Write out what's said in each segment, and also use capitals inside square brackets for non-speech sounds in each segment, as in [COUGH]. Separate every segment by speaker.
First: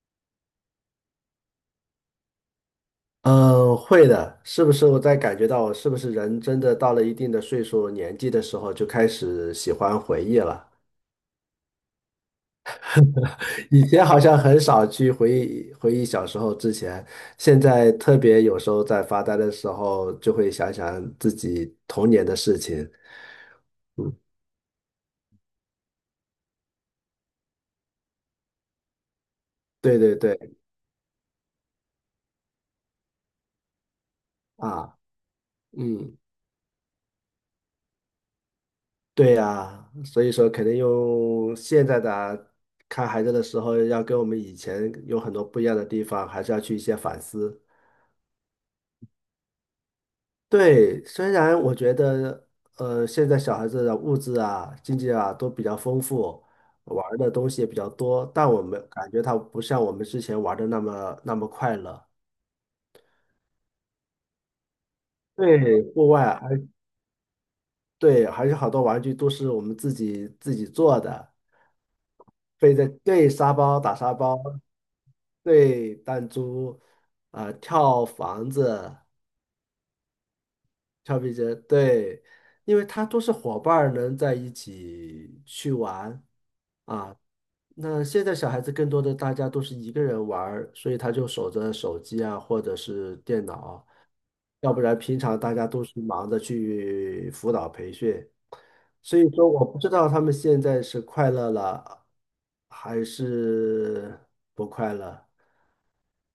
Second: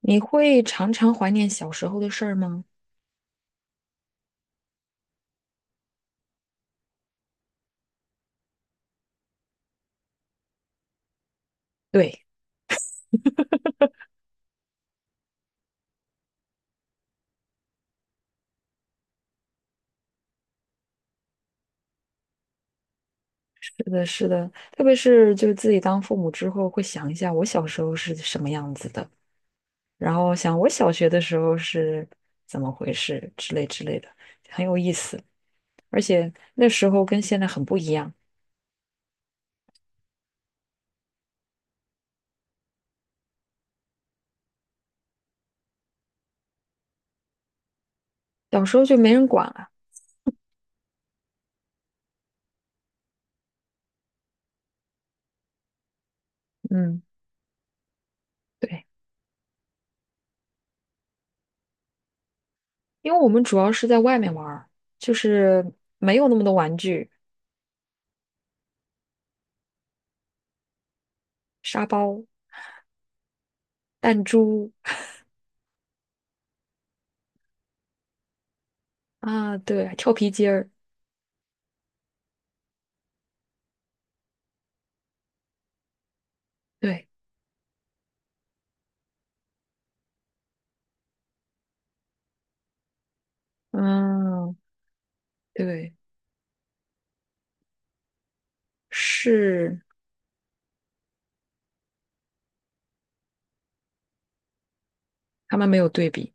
Speaker 1: 你会常常怀念小时候的事儿吗？
Speaker 2: 嗯，会的，是不是我在感觉到我是不是人真的到了一定的岁数、年纪的时候，就开始喜欢回忆了？
Speaker 1: 对，
Speaker 2: [LAUGHS] 以前好像很少去回忆回忆小时候之前，现在特别有时候在发呆的时候，就会想想自己童年的事情。
Speaker 1: 是的，
Speaker 2: 嗯，
Speaker 1: 是的，特别是就是自己当父母之后，会想一下我小时候是什么样子的，
Speaker 2: 对
Speaker 1: 然
Speaker 2: 对
Speaker 1: 后想
Speaker 2: 对，
Speaker 1: 我小学的时候是怎么回事之类之类的，很有意
Speaker 2: 啊，
Speaker 1: 思。而
Speaker 2: 嗯，
Speaker 1: 且那时候跟现在很不一样，
Speaker 2: 对呀，所以说肯定用现在的啊看孩子的时候，要跟我们以前有很多不一样的地方，还是要去一些反思。
Speaker 1: 小时候就没人管了。
Speaker 2: 对，虽然我觉得，现在小孩子的物质啊、经济啊都比较丰富，
Speaker 1: 嗯，
Speaker 2: 玩儿的东西也比较多，但我们
Speaker 1: 对，
Speaker 2: 感觉他不像我们之前玩的那么那么快乐。
Speaker 1: 因为我们主要是在外面玩儿，就是
Speaker 2: 对，户
Speaker 1: 没有那
Speaker 2: 外
Speaker 1: 么多
Speaker 2: 还
Speaker 1: 玩具，
Speaker 2: 对，还是好多玩具都是我们自己做的，
Speaker 1: 沙包、
Speaker 2: 背着对沙包打沙
Speaker 1: 弹
Speaker 2: 包，
Speaker 1: 珠
Speaker 2: 对弹珠，啊、跳房子，
Speaker 1: 啊，对，跳皮筋儿，
Speaker 2: 跳皮筋，对，因为它都是伙伴儿能在一起去玩。
Speaker 1: 对，
Speaker 2: 啊。那现在小孩子更多的大家都是一个人玩儿，所以他就守着手机啊，或者是电脑，
Speaker 1: 嗯，
Speaker 2: 要不然平常大家都
Speaker 1: 对。
Speaker 2: 是忙着去辅导培训，所以说我不
Speaker 1: 是
Speaker 2: 知道他们现在是快乐了还是不快乐。
Speaker 1: 他们没有对比，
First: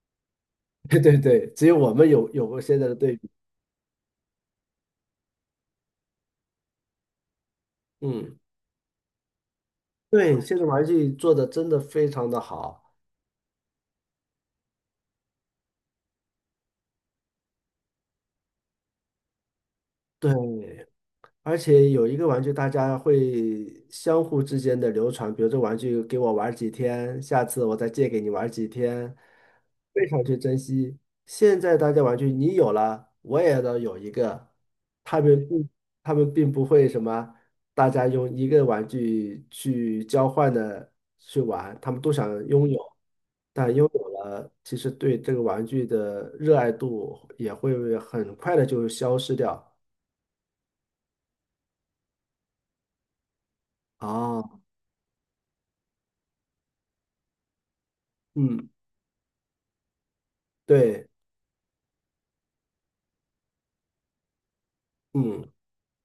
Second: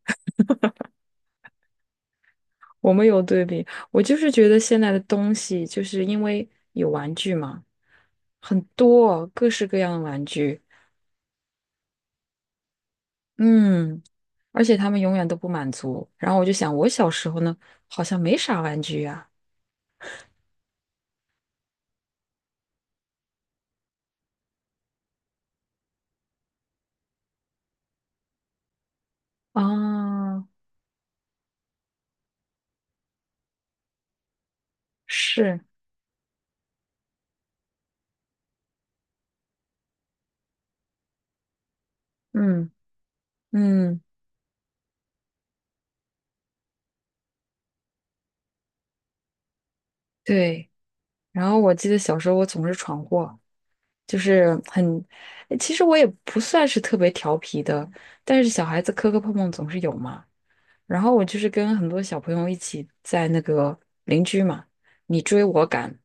Speaker 2: [LAUGHS] 对对对，只有我们有过现
Speaker 1: [LAUGHS]
Speaker 2: 在
Speaker 1: 我
Speaker 2: 的
Speaker 1: 们
Speaker 2: 对
Speaker 1: 有
Speaker 2: 比。
Speaker 1: 对比。我就是觉得现在的东西，就是因为有玩具嘛，
Speaker 2: 嗯，
Speaker 1: 很多各式各样的玩
Speaker 2: 对，现
Speaker 1: 具，
Speaker 2: 在玩具做的真的非常的好。
Speaker 1: 嗯，而且他们永远都不满足。然后我就想，我小时候呢，好像没啥玩具呀、
Speaker 2: 对，而且有一个玩具，大家会相互之间的流传，比如这玩具给我玩儿几天，下次我再借给你玩儿几天，
Speaker 1: 啊。
Speaker 2: 非常去
Speaker 1: 啊，
Speaker 2: 珍惜。现在大家玩具你有了，我也要有一个，他们
Speaker 1: 是，
Speaker 2: 并他们并不会什么，大家用一个玩具去交换的去玩，他们都想
Speaker 1: 嗯
Speaker 2: 拥有，但拥
Speaker 1: 嗯，
Speaker 2: 有了，其实对这个玩具的热爱度也会很快的就消失掉。
Speaker 1: 对。然后我记得小时候我总是闯祸，就是
Speaker 2: 哦，
Speaker 1: 其实我也不算是特别调皮的，但是小
Speaker 2: 嗯。
Speaker 1: 孩子磕磕碰碰总是有嘛。然
Speaker 2: 对，
Speaker 1: 后我就是跟很多小朋友一起在那个邻居嘛，你追
Speaker 2: 嗯
Speaker 1: 我赶，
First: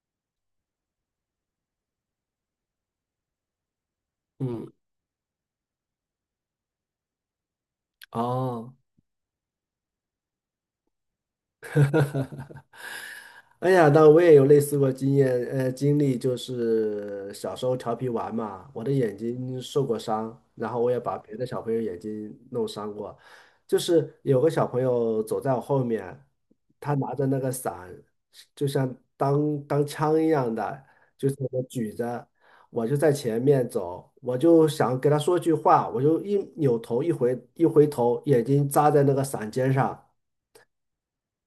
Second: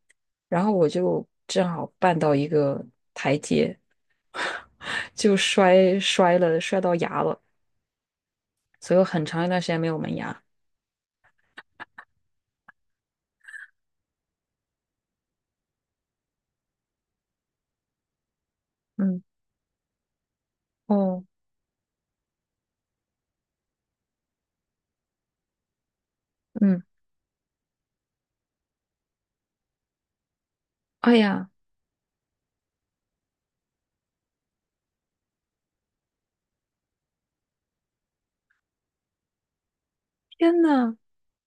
Speaker 1: 然后我就正好绊到一个阶，
Speaker 2: 嗯，
Speaker 1: 就摔了，摔到牙了，
Speaker 2: 哦，
Speaker 1: 所以我很长一段时间没有门牙。
Speaker 2: 哎呀，那我也有类似过经验，经历就是小时候调皮玩嘛，我的眼
Speaker 1: 嗯，
Speaker 2: 睛受过伤，然后我也把
Speaker 1: 哦，
Speaker 2: 别的小朋友眼睛弄伤过，就是有个小朋友走在我后面，
Speaker 1: 嗯，
Speaker 2: 他拿着那个伞，就像当枪一样的，
Speaker 1: 哎
Speaker 2: 就是
Speaker 1: 呀，
Speaker 2: 我举着，我就在前面走，我就想给他说句话，我就一扭头一回头，眼睛扎在那个伞尖上。
Speaker 1: 天呐，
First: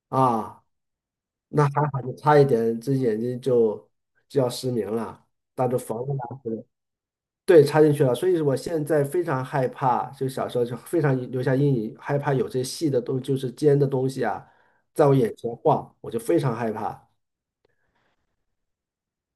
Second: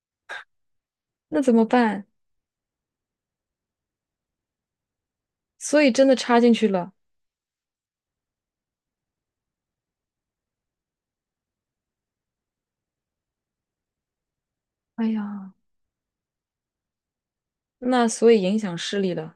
Speaker 2: 啊，
Speaker 1: 那怎
Speaker 2: 那
Speaker 1: 么
Speaker 2: 还好，
Speaker 1: 办？
Speaker 2: 就差一点，这眼睛就要失明了，当着
Speaker 1: 所以
Speaker 2: 缝
Speaker 1: 真的
Speaker 2: 了当
Speaker 1: 插进
Speaker 2: 时，
Speaker 1: 去了。
Speaker 2: 对，插进去了。所以我现在非常害怕，就小时候就非常留下阴影，害怕有这细的东，就是尖的东西啊，在
Speaker 1: 哎
Speaker 2: 我眼
Speaker 1: 呀，
Speaker 2: 前晃，我就非常害怕。
Speaker 1: 那所以影响视力了。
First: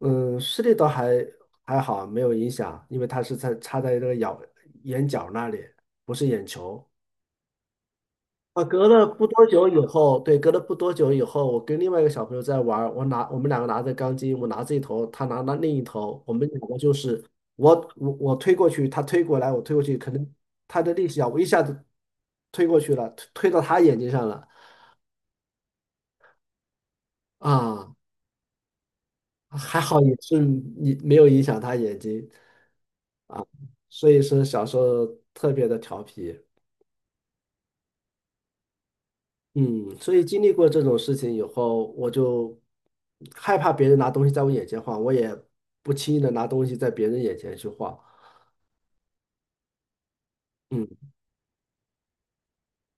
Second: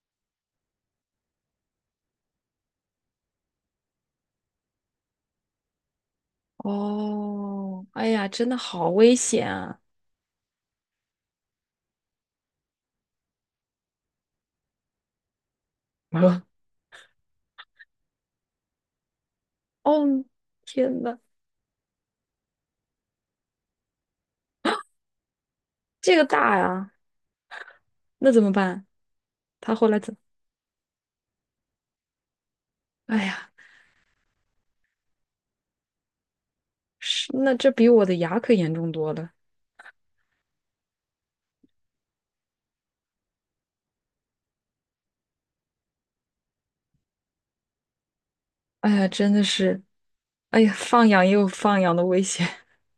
Speaker 2: 嗯，视力倒还好，没有影响，因为它是在插在这个咬眼角那里，不是眼球。
Speaker 1: 哦，哎呀，真的
Speaker 2: 啊，
Speaker 1: 好
Speaker 2: 隔了
Speaker 1: 危
Speaker 2: 不多
Speaker 1: 险
Speaker 2: 久以
Speaker 1: 啊！
Speaker 2: 后，对，隔了不多久以后，我跟另外一个小朋友在玩儿我们两个拿着钢筋，我拿这一头，他拿那另一
Speaker 1: 我
Speaker 2: 头，我
Speaker 1: 说，
Speaker 2: 们两个就是我推过去，他推过来，我推过去，可
Speaker 1: 哦，
Speaker 2: 能他的
Speaker 1: 天
Speaker 2: 力
Speaker 1: 呐，
Speaker 2: 气啊，我一下子推过去了，推到他眼睛上了
Speaker 1: 这个大呀，
Speaker 2: 啊，
Speaker 1: 那怎么办？他
Speaker 2: 还
Speaker 1: 后来
Speaker 2: 好
Speaker 1: 怎
Speaker 2: 也
Speaker 1: 么
Speaker 2: 是你没有影响他眼睛，
Speaker 1: 哎呀，
Speaker 2: 所以说小时候特别的调皮。
Speaker 1: 是，那这比我的牙可严重多了。
Speaker 2: 嗯，所以经历过这种事情以后，我就害怕别人拿东西在我眼前晃，我也不轻易的拿东西在别人眼前去晃。
Speaker 1: 哎呀，真的是，哎呀，
Speaker 2: 嗯，
Speaker 1: 放养也有放养的危险。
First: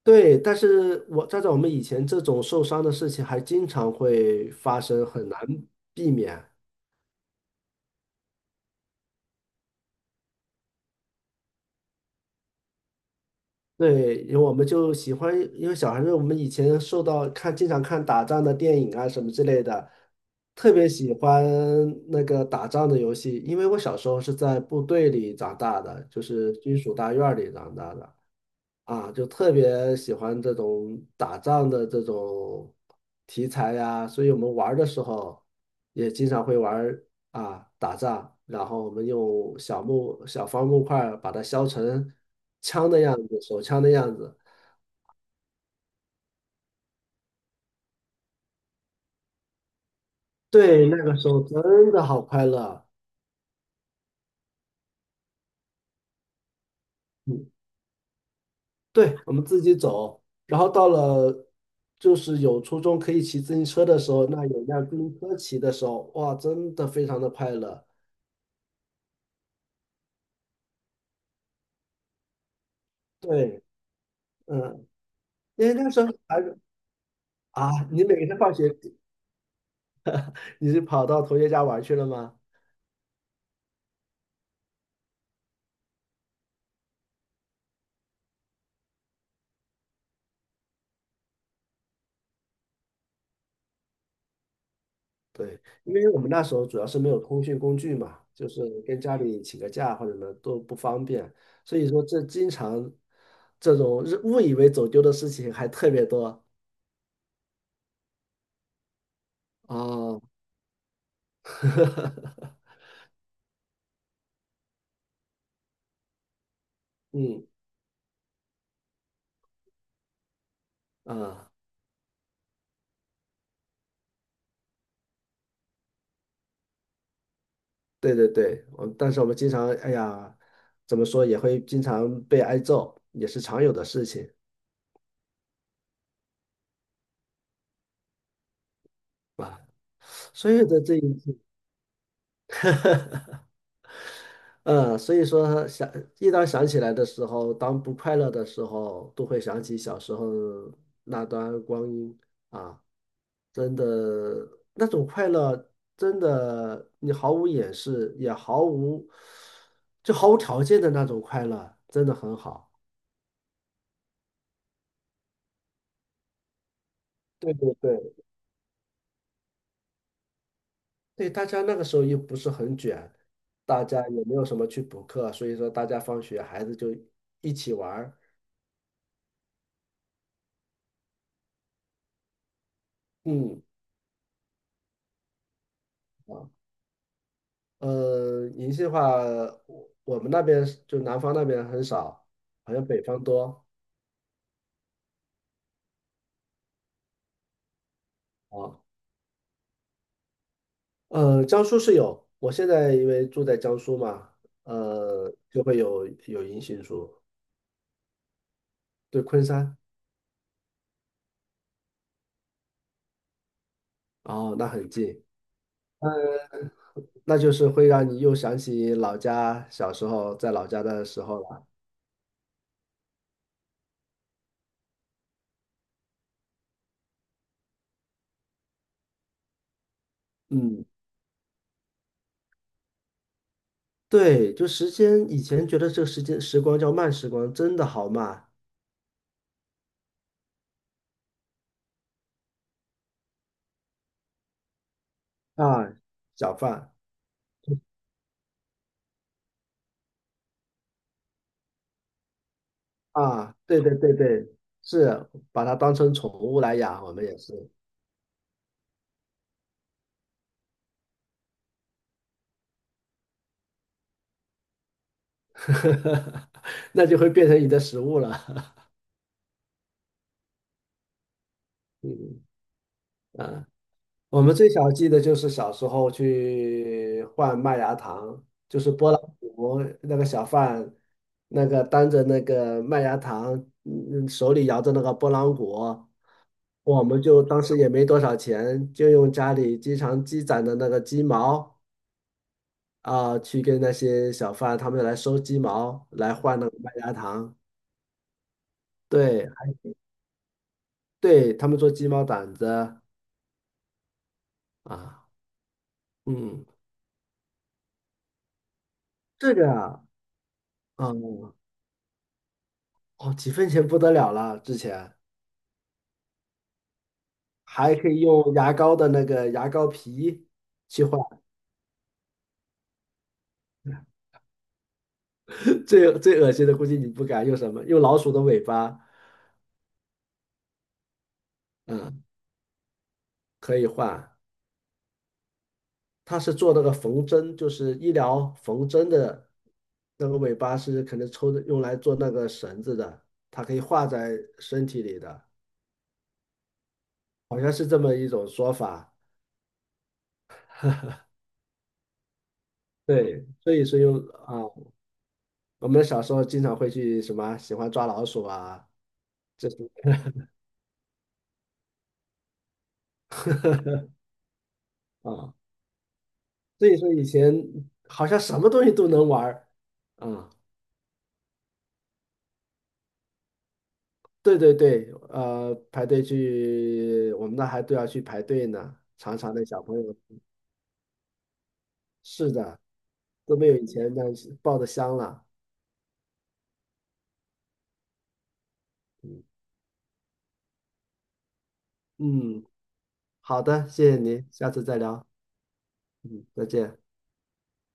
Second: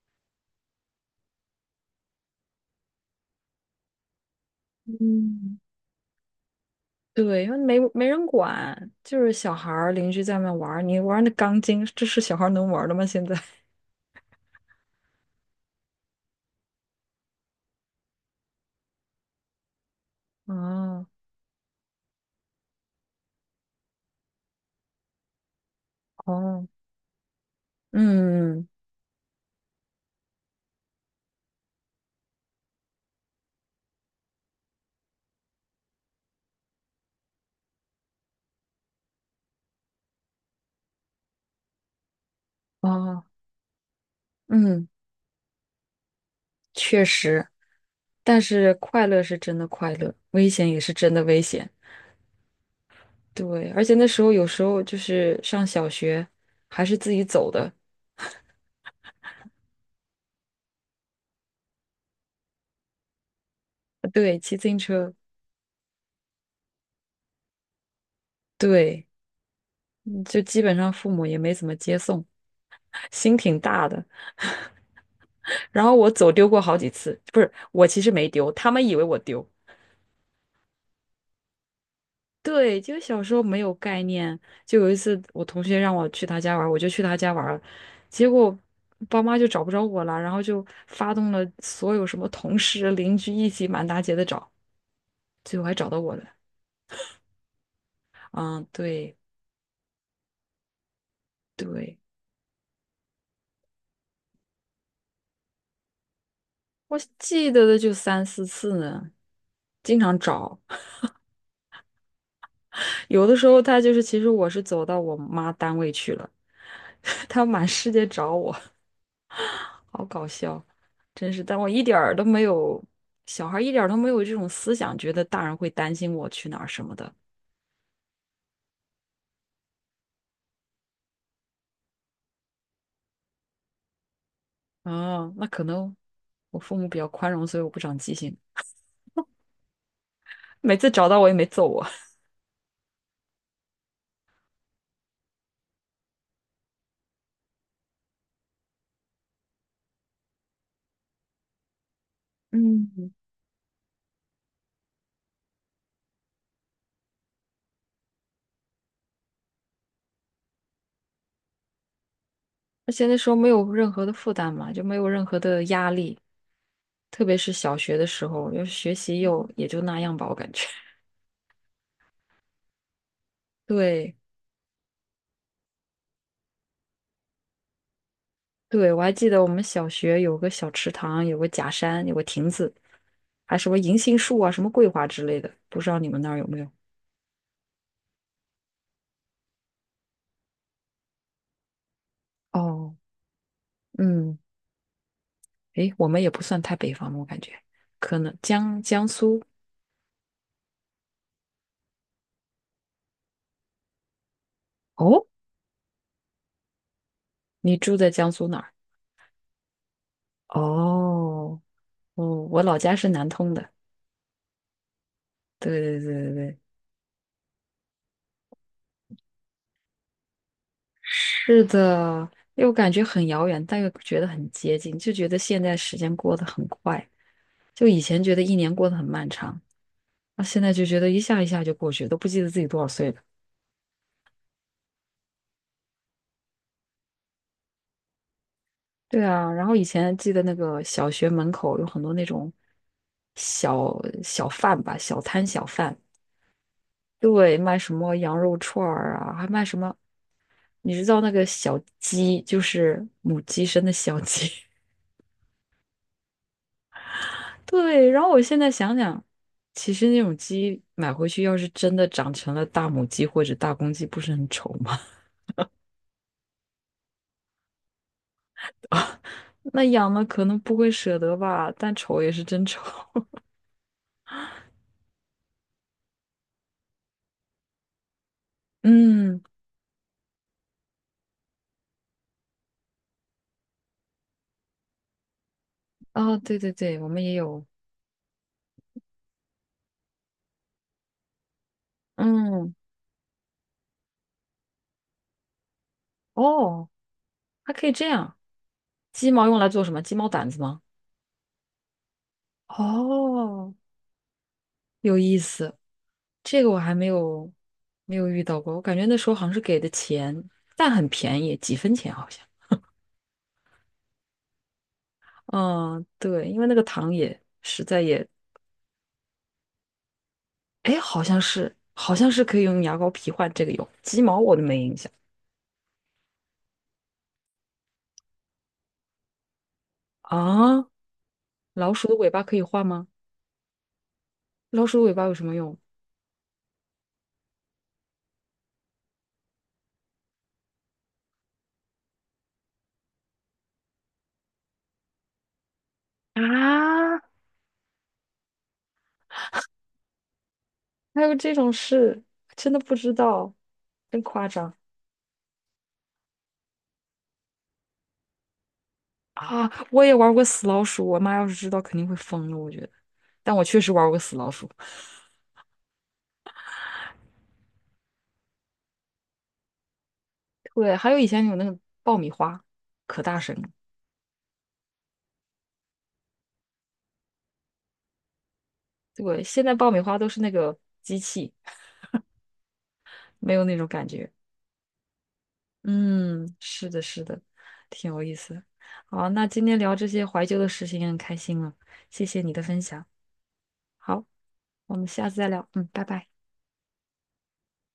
Speaker 2: 对，但是我站在我们以前这种受伤的事情还经常会发生，很难
Speaker 1: 嗯，
Speaker 2: 避免。
Speaker 1: [LAUGHS] 对，因为没人管，就是小孩儿邻居在那玩儿，你玩那钢筋，这是小孩儿能玩儿的吗？现在？[LAUGHS]
Speaker 2: 对，因为我们就喜欢，因为小孩子我们以前受到看，经常看打仗的电影啊什么之类的，特别
Speaker 1: 哦
Speaker 2: 喜欢那个打仗的游戏。因为我小时候是在部队里长大的，就是
Speaker 1: 哦，
Speaker 2: 军属大院儿里长大的。
Speaker 1: 嗯
Speaker 2: 啊，就特别喜欢这种打仗的这种题材呀，所以我们玩儿的时候也经常会玩儿啊打仗，然后我们用小方木块儿把它削成枪的样
Speaker 1: 哦
Speaker 2: 子，手枪的样子。
Speaker 1: 嗯，确实，但是快乐是真的快乐，危险也
Speaker 2: 对，
Speaker 1: 是
Speaker 2: 那
Speaker 1: 真
Speaker 2: 个
Speaker 1: 的
Speaker 2: 时
Speaker 1: 危
Speaker 2: 候
Speaker 1: 险。
Speaker 2: 真的好快乐。
Speaker 1: 对，而且那时候有时候就是上小学，还是自己走
Speaker 2: 嗯，
Speaker 1: 的，
Speaker 2: 对，我们自己走，然后到了就是有初中可以骑自行车的时候，
Speaker 1: 对，
Speaker 2: 那
Speaker 1: 骑
Speaker 2: 有
Speaker 1: 自行
Speaker 2: 辆自
Speaker 1: 车，
Speaker 2: 行车骑的时候，哇，真的非常的快乐。
Speaker 1: 对。嗯就基本上父母也没怎么接送，心挺
Speaker 2: 对，
Speaker 1: 大的。[LAUGHS]
Speaker 2: 嗯。因为
Speaker 1: 然
Speaker 2: 那
Speaker 1: 后
Speaker 2: 时
Speaker 1: 我
Speaker 2: 候
Speaker 1: 走
Speaker 2: 还
Speaker 1: 丢
Speaker 2: 是
Speaker 1: 过好几次，不是，
Speaker 2: 啊，
Speaker 1: 我其
Speaker 2: 你
Speaker 1: 实
Speaker 2: 每
Speaker 1: 没
Speaker 2: 天
Speaker 1: 丢，
Speaker 2: 放学
Speaker 1: 他们以为我丢。
Speaker 2: 你是跑到同学家玩去了吗？
Speaker 1: 对，就小时候没有概念，就有一次我同学让我去他家玩儿，我就去他家玩儿了，结果爸妈就找不着我了，然后就发动了所有什么同事邻居一起满大街的找，最
Speaker 2: 对，
Speaker 1: 后还找
Speaker 2: 因
Speaker 1: 到
Speaker 2: 为
Speaker 1: 我
Speaker 2: 我
Speaker 1: 了。
Speaker 2: 们那时候主要是没有通讯工具嘛，就
Speaker 1: 嗯，
Speaker 2: 是跟
Speaker 1: 对
Speaker 2: 家里请个假或者什么都不方便，所以
Speaker 1: 对，
Speaker 2: 说这经常这种日误以为走丢的事情还特别多
Speaker 1: 我记得的就三四次呢，经常
Speaker 2: 哦，
Speaker 1: 找。
Speaker 2: [LAUGHS]
Speaker 1: 有的时候他就是，其实我是走到我妈单位去了，[LAUGHS] 他
Speaker 2: 嗯
Speaker 1: 满世界找我，好搞笑，真是。
Speaker 2: 啊，
Speaker 1: 但我一点儿都没有，小孩儿一点儿都没有这种思想，觉得大人会担心我去哪儿什么的。
Speaker 2: 对对对，但是我们经常哎呀，怎么说也会经常被挨揍，也是常有的事情
Speaker 1: 啊，那可能我父母比较宽容，所以我不长记性。
Speaker 2: 啊，所有
Speaker 1: 每
Speaker 2: 的
Speaker 1: 次
Speaker 2: 这
Speaker 1: 找
Speaker 2: 一
Speaker 1: 到我也
Speaker 2: 切
Speaker 1: 没揍我，
Speaker 2: [LAUGHS] 嗯，所以说想一当想起来的时候，当不快乐的时候，都会想起小时候那段光阴啊，
Speaker 1: 嗯，
Speaker 2: 真的那种快乐，真的你毫无掩饰，也毫无就毫无条件的那种快乐，真的很好。
Speaker 1: 而且那时候没有任何的负担嘛，就没有任何的压力，特别
Speaker 2: 对
Speaker 1: 是
Speaker 2: 对
Speaker 1: 小学的
Speaker 2: 对，
Speaker 1: 时候，要是学习又也就那样吧，我感觉。
Speaker 2: 对，大家那个时候又不是很卷，
Speaker 1: [LAUGHS]
Speaker 2: 大家
Speaker 1: 对。
Speaker 2: 也没有什么去补课，所以说大家放学孩子就一起玩儿，
Speaker 1: 对，我还记得我们小学有个小池塘，有个假山，有个亭子，还
Speaker 2: 嗯。
Speaker 1: 什么银杏树啊，什么桂花之类的，不知道你们那儿有
Speaker 2: 啊
Speaker 1: 没有？
Speaker 2: 银杏的话，我们那边是就南方那边很少，好像
Speaker 1: 哦，
Speaker 2: 北方多
Speaker 1: 嗯，诶，我们也不算太北方吧我感觉可能
Speaker 2: 啊。
Speaker 1: 江苏。
Speaker 2: 江苏是有，我现在因为住在江苏嘛，
Speaker 1: 哦，
Speaker 2: 就会有银杏树，
Speaker 1: 你住在江苏哪儿？
Speaker 2: 对，昆山，
Speaker 1: 哦，哦，我老家是南通的。
Speaker 2: 哦，那很近，
Speaker 1: 对对对对对，
Speaker 2: 那就是会让你又想起老家小时候在老家的时候
Speaker 1: 是
Speaker 2: 了。
Speaker 1: 的，又感觉很遥远，但又觉得很接近，就觉得现在时间过得很快，就以前觉得一年过得很漫长。那现在就
Speaker 2: 嗯，
Speaker 1: 觉得一下一下就过去，都不记得自己多少岁了。
Speaker 2: 对，就时间，以前觉得这个时间时光叫慢时光，真的好慢
Speaker 1: 对啊，然后以前记得那个小学门口有很多那种小小贩吧，小摊小
Speaker 2: 啊，
Speaker 1: 贩，
Speaker 2: 小贩。
Speaker 1: 对，卖什么羊肉串儿啊，还卖什么，你知道那个小鸡，就是母
Speaker 2: 啊，
Speaker 1: 鸡
Speaker 2: 对
Speaker 1: 生的
Speaker 2: 对对
Speaker 1: 小鸡。
Speaker 2: 对，是把它当成宠物来养，我们也
Speaker 1: [LAUGHS]
Speaker 2: 是，
Speaker 1: 对，然后我现在想想，其实那种鸡买回去，要是真的长成了大母鸡或者大公鸡，不是很丑吗？
Speaker 2: [LAUGHS] 那就会变成你的食物了。
Speaker 1: [LAUGHS] 那养了可能不会舍得吧，但
Speaker 2: [LAUGHS]
Speaker 1: 丑也
Speaker 2: 嗯
Speaker 1: 是真丑。
Speaker 2: 啊，我们最小记得就是小时候去换麦芽糖，就
Speaker 1: [LAUGHS]
Speaker 2: 是拨浪
Speaker 1: 嗯。
Speaker 2: 鼓那个小贩，那个担着那个麦芽糖，嗯，手里摇着那个拨浪鼓，
Speaker 1: 哦，对对对，
Speaker 2: 我
Speaker 1: 我
Speaker 2: 们
Speaker 1: 们也
Speaker 2: 就当
Speaker 1: 有，
Speaker 2: 时也没多少钱，就用家里经常积攒的那个鸡毛
Speaker 1: 嗯，
Speaker 2: 啊，去跟那些小贩他们来收鸡毛来换那个
Speaker 1: 哦，
Speaker 2: 麦芽糖。
Speaker 1: 还可以这样，鸡毛
Speaker 2: 对
Speaker 1: 用来做什么？鸡毛掸子吗？
Speaker 2: 对，他们做鸡毛掸子
Speaker 1: 哦，有
Speaker 2: 啊，
Speaker 1: 意思，这
Speaker 2: 嗯，
Speaker 1: 个我还没有遇到过，我感觉那时候好像
Speaker 2: 这
Speaker 1: 是
Speaker 2: 个
Speaker 1: 给的
Speaker 2: 啊，
Speaker 1: 钱，但很便
Speaker 2: 嗯，
Speaker 1: 宜，几分钱好像。
Speaker 2: 哦，几分钱不得了了，之前
Speaker 1: 嗯，对，因为那个糖也实
Speaker 2: 还
Speaker 1: 在
Speaker 2: 可以
Speaker 1: 也，
Speaker 2: 用牙膏的那个牙膏皮
Speaker 1: 哎，
Speaker 2: 去换，
Speaker 1: 好像是可以用牙膏皮换这个油，鸡毛我都没印象
Speaker 2: [LAUGHS] 最最恶心的估计你不敢用什么，用老鼠的尾巴，
Speaker 1: 啊。老鼠的
Speaker 2: 嗯，
Speaker 1: 尾巴可以换吗？
Speaker 2: 可以换，
Speaker 1: 老鼠的尾巴有什么用？
Speaker 2: 它是做那个缝针，就是医疗缝针的那个尾巴是可能抽的用来做那个绳子的，它可以画在身体里的，
Speaker 1: 啊，
Speaker 2: 好像是这么一种说法。
Speaker 1: 还有这种事，真的不知
Speaker 2: 对，
Speaker 1: 道，
Speaker 2: 所以说用
Speaker 1: 真夸
Speaker 2: 啊。
Speaker 1: 张
Speaker 2: 我们小时候经常会去什么喜欢抓老鼠啊，这
Speaker 1: 啊！
Speaker 2: 些
Speaker 1: 我也玩过死老鼠，我妈要是知道肯定会疯了，我觉得。但我确实玩过死老鼠，
Speaker 2: 啊，所以说以前好像什么东西都能玩儿啊。
Speaker 1: 对，还有以前有那个爆米花，可大声了。
Speaker 2: 对对对，排队去，我们那还都要去排队呢，常
Speaker 1: 对，
Speaker 2: 常
Speaker 1: 现
Speaker 2: 的
Speaker 1: 在
Speaker 2: 小
Speaker 1: 爆
Speaker 2: 朋
Speaker 1: 米花
Speaker 2: 友，
Speaker 1: 都是那个机器，
Speaker 2: 是的，
Speaker 1: 没
Speaker 2: 都
Speaker 1: 有
Speaker 2: 没
Speaker 1: 那
Speaker 2: 有
Speaker 1: 种
Speaker 2: 以
Speaker 1: 感
Speaker 2: 前那
Speaker 1: 觉。
Speaker 2: 样抱的香了。
Speaker 1: 嗯，是的，是的，挺有意思。好，
Speaker 2: 嗯，
Speaker 1: 那今天聊这些怀旧的事情也很开心了，谢谢你的
Speaker 2: 嗯
Speaker 1: 分享。
Speaker 2: 好的，谢谢
Speaker 1: 好，
Speaker 2: 您，下次
Speaker 1: 我
Speaker 2: 再
Speaker 1: 们
Speaker 2: 聊。
Speaker 1: 下次再聊。嗯，拜拜。
Speaker 2: 嗯，再见。